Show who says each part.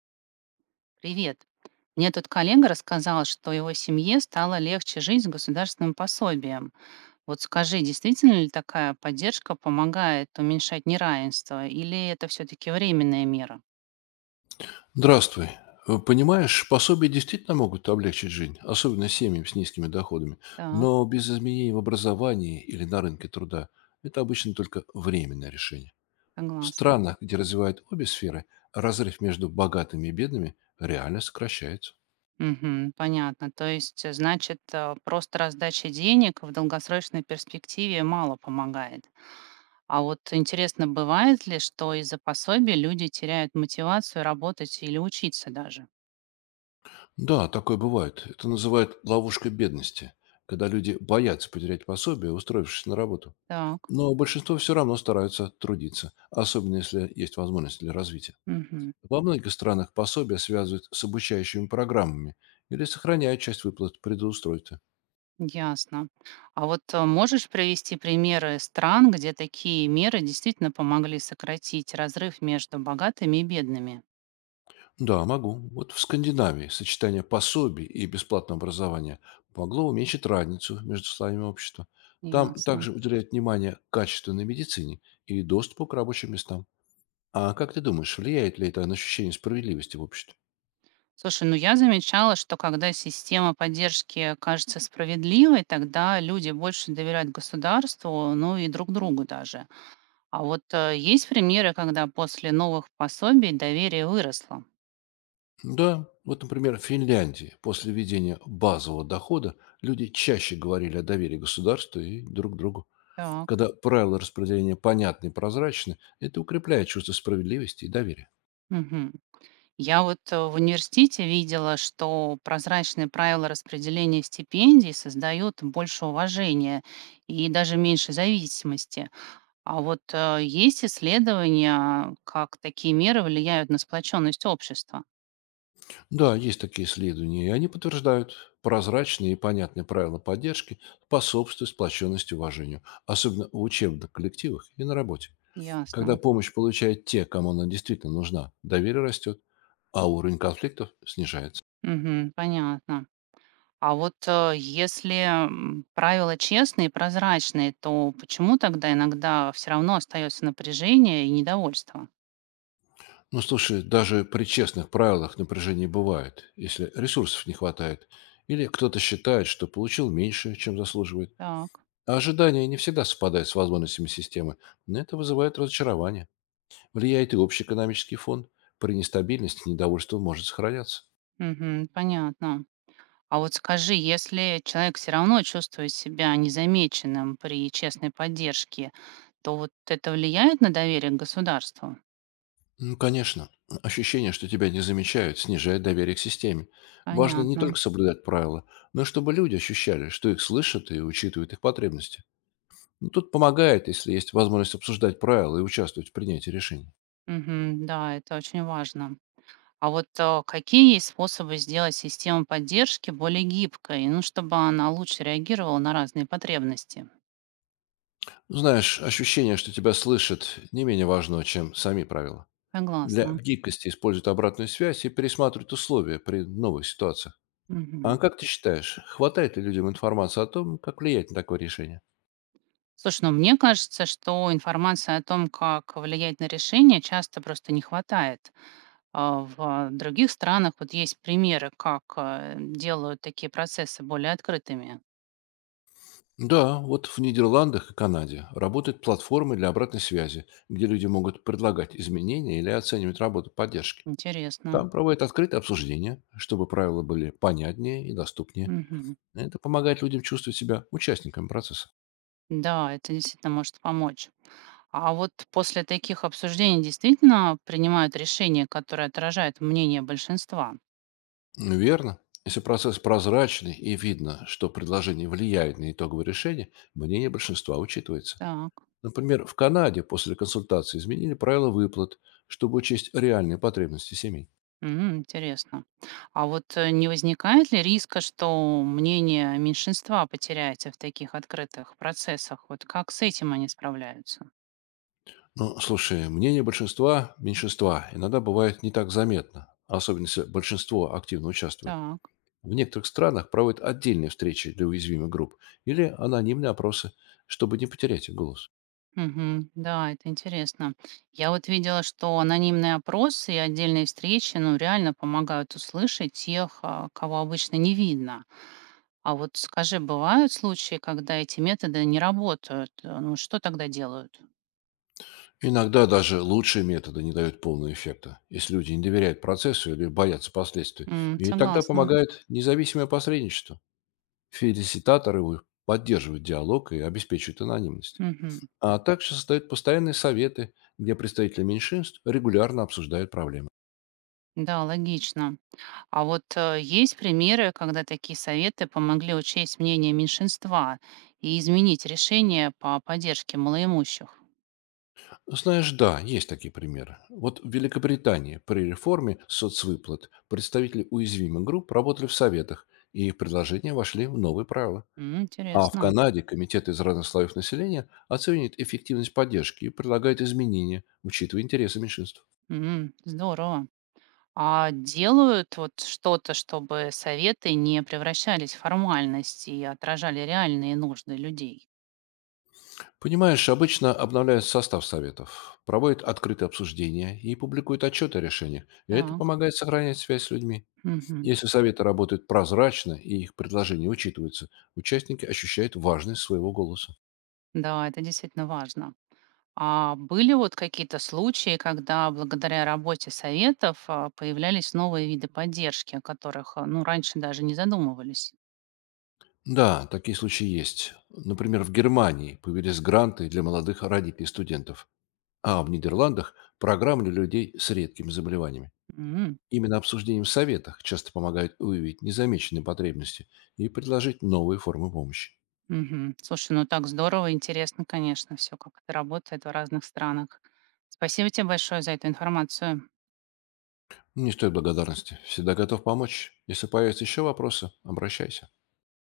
Speaker 1: Привет. Мне тут коллега рассказал, что его семье стало легче жить с государственным пособием. Вот скажи, действительно ли такая поддержка помогает уменьшать неравенство, или это все-таки временная мера?
Speaker 2: Здравствуй. Понимаешь, пособия действительно могут облегчить жизнь, особенно семьям с низкими доходами.
Speaker 1: Так,
Speaker 2: Но без изменений в образовании или на рынке труда это обычно только временное решение. В
Speaker 1: согласна.
Speaker 2: странах, где развивают обе сферы, разрыв между богатыми и бедными реально сокращается.
Speaker 1: Мгм, понятно. То есть, значит, просто раздача денег в долгосрочной перспективе мало помогает. А вот интересно, бывает ли, что из-за пособия люди теряют мотивацию работать или учиться даже?
Speaker 2: Да, такое бывает. Это называют ловушкой бедности, когда люди боятся потерять пособие, устроившись на работу.
Speaker 1: Так.
Speaker 2: Но большинство все равно стараются трудиться, особенно если есть возможность для развития.
Speaker 1: Мгм.
Speaker 2: Во многих странах пособия связывают с обучающими программами или сохраняют часть выплат предустройства.
Speaker 1: Ясно. А вот можешь привести примеры стран, где такие меры действительно помогли сократить разрыв между богатыми и бедными?
Speaker 2: Да, могу. Вот в Скандинавии сочетание пособий и бесплатного образования могло уменьшить разницу между слоями общества. Там
Speaker 1: Ясно.
Speaker 2: также уделяют внимание качественной медицине и доступу к рабочим местам. А как ты думаешь, влияет ли это на ощущение справедливости в обществе?
Speaker 1: Слушай, ну я замечала, что когда система поддержки кажется справедливой, тогда люди больше доверяют государству, ну и друг другу даже. А вот есть примеры, когда после новых пособий доверие выросло.
Speaker 2: Да, вот, например, в Финляндии после введения базового дохода люди чаще говорили о доверии государству и друг другу.
Speaker 1: Так.
Speaker 2: Когда правила распределения понятны и прозрачны, это укрепляет чувство справедливости и доверия.
Speaker 1: Мгм. Я вот в университете видела, что прозрачные правила распределения стипендий создают больше уважения и даже меньше зависимости. А вот есть исследования, как такие меры влияют на сплоченность общества.
Speaker 2: Да, есть такие исследования, и они подтверждают, прозрачные и понятные правила поддержки способствуют сплоченности и уважению, особенно в учебных коллективах и на работе.
Speaker 1: Ясно.
Speaker 2: Когда помощь получают те, кому она действительно нужна, доверие растет, а уровень конфликтов снижается.
Speaker 1: Мгм, понятно. А вот если правила честные и прозрачные, то почему тогда иногда все равно остается напряжение и недовольство?
Speaker 2: Ну, слушай, даже при честных правилах напряжение бывает, если ресурсов не хватает, или кто-то считает, что получил меньше, чем заслуживает.
Speaker 1: Так,
Speaker 2: Ожидания не всегда совпадают с возможностями системы, но это вызывает разочарование. Влияет и общий экономический фон. При нестабильности недовольство может сохраняться.
Speaker 1: мгм, понятно. А вот скажи, если человек все равно чувствует себя незамеченным при честной поддержке, то вот это влияет на доверие к государству?
Speaker 2: Ну, конечно, ощущение, что тебя не замечают, снижает доверие к системе. Важно не
Speaker 1: Понятно.
Speaker 2: только соблюдать правила, но и чтобы люди ощущали, что их слышат и учитывают их потребности. Ну, тут помогает, если есть возможность обсуждать правила и участвовать в принятии решений.
Speaker 1: Мгм. Да, это очень важно. А вот какие есть способы сделать систему поддержки более гибкой, ну, чтобы она лучше реагировала на разные потребности?
Speaker 2: Знаешь, ощущение, что тебя слышат, не менее важно, чем сами правила. Для
Speaker 1: Согласна.
Speaker 2: гибкости используют обратную связь и пересматривают условия при новых ситуациях. А
Speaker 1: Мгм.
Speaker 2: как ты считаешь, хватает ли людям информации о том, как влиять на такое решение?
Speaker 1: Слушай, ну мне кажется, что информации о том, как влиять на решение, часто просто не хватает. Других странах вот есть примеры, как, делают такие процессы более открытыми.
Speaker 2: Да, вот в Нидерландах и Канаде работают платформы для обратной связи, где люди могут предлагать изменения или оценивать работу поддержки.
Speaker 1: Интересно.
Speaker 2: Там проводят открытое обсуждение, чтобы правила были понятнее и доступнее.
Speaker 1: Мгм.
Speaker 2: Это помогает людям чувствовать себя участниками процесса.
Speaker 1: Да, это действительно может помочь. А вот после таких обсуждений действительно принимают решения, которые отражают мнение большинства?
Speaker 2: Ну, верно. Если процесс прозрачный и видно, что предложение влияет на итоговое решение, мнение большинства учитывается.
Speaker 1: Так.
Speaker 2: Например, в Канаде после консультации изменили правила выплат, чтобы учесть реальные потребности семей.
Speaker 1: М, интересно. А вот, не возникает ли риска, что мнение меньшинства потеряется в таких открытых процессах? Вот как с этим они справляются?
Speaker 2: Но, слушай, мнение большинства– меньшинства иногда бывает не так заметно, особенно если большинство активно участвует.
Speaker 1: Так.
Speaker 2: В некоторых странах проводят отдельные встречи для уязвимых групп или анонимные опросы, чтобы не потерять их голос.
Speaker 1: Мгм. Да, это интересно. Я вот видела, что анонимные опросы и отдельные встречи, ну, реально помогают услышать тех, а, кого обычно не видно. А вот скажи, бывают случаи, когда эти методы не работают? Ну, что тогда делают?
Speaker 2: Иногда даже лучшие методы не дают полного эффекта, если люди не доверяют процессу или боятся последствий.
Speaker 1: М,
Speaker 2: И тогда
Speaker 1: согласна.
Speaker 2: помогает независимое посредничество. Фелиситаторы поддерживают диалог и обеспечивают анонимность.
Speaker 1: Мгм.
Speaker 2: А также создают постоянные советы, где представители меньшинств регулярно обсуждают проблемы.
Speaker 1: Да, логично. А вот есть примеры, когда такие советы помогли учесть мнение меньшинства и изменить решение по поддержке малоимущих?
Speaker 2: Знаешь, да, есть такие примеры. Вот в Великобритании при реформе соцвыплат представители уязвимых групп работали в советах, и их предложения вошли в новые правила.
Speaker 1: М,
Speaker 2: А в
Speaker 1: интересно.
Speaker 2: Канаде комитет из разных слоев населения оценивает эффективность поддержки и предлагает изменения, учитывая интересы меньшинств.
Speaker 1: М, здорово. А делают вот что-то, чтобы советы не превращались в формальность и отражали реальные нужды людей.
Speaker 2: Понимаешь, обычно обновляют состав советов, проводят открытые обсуждения и публикуют отчеты о решениях. И это
Speaker 1: Так,
Speaker 2: помогает сохранять связь с людьми.
Speaker 1: мгм.
Speaker 2: Если советы работают прозрачно и их предложения учитываются, участники ощущают важность своего голоса.
Speaker 1: Да, это действительно важно. А были вот какие-то случаи, когда благодаря работе советов а, появлялись новые виды поддержки, о которых, а, ну, раньше даже не задумывались?
Speaker 2: Да, такие случаи есть. Например, в Германии появились гранты для молодых родителей и студентов, а в Нидерландах– программы для людей с редкими заболеваниями.
Speaker 1: М,
Speaker 2: Именно обсуждение в советах часто помогает выявить незамеченные потребности и предложить новые формы помощи.
Speaker 1: мгм. Слушай, ну так здорово, интересно, конечно, все, как это работает в разных странах. Спасибо тебе большое за эту информацию.
Speaker 2: Не стоит благодарности. Всегда готов помочь. Если появятся еще вопросы, обращайся.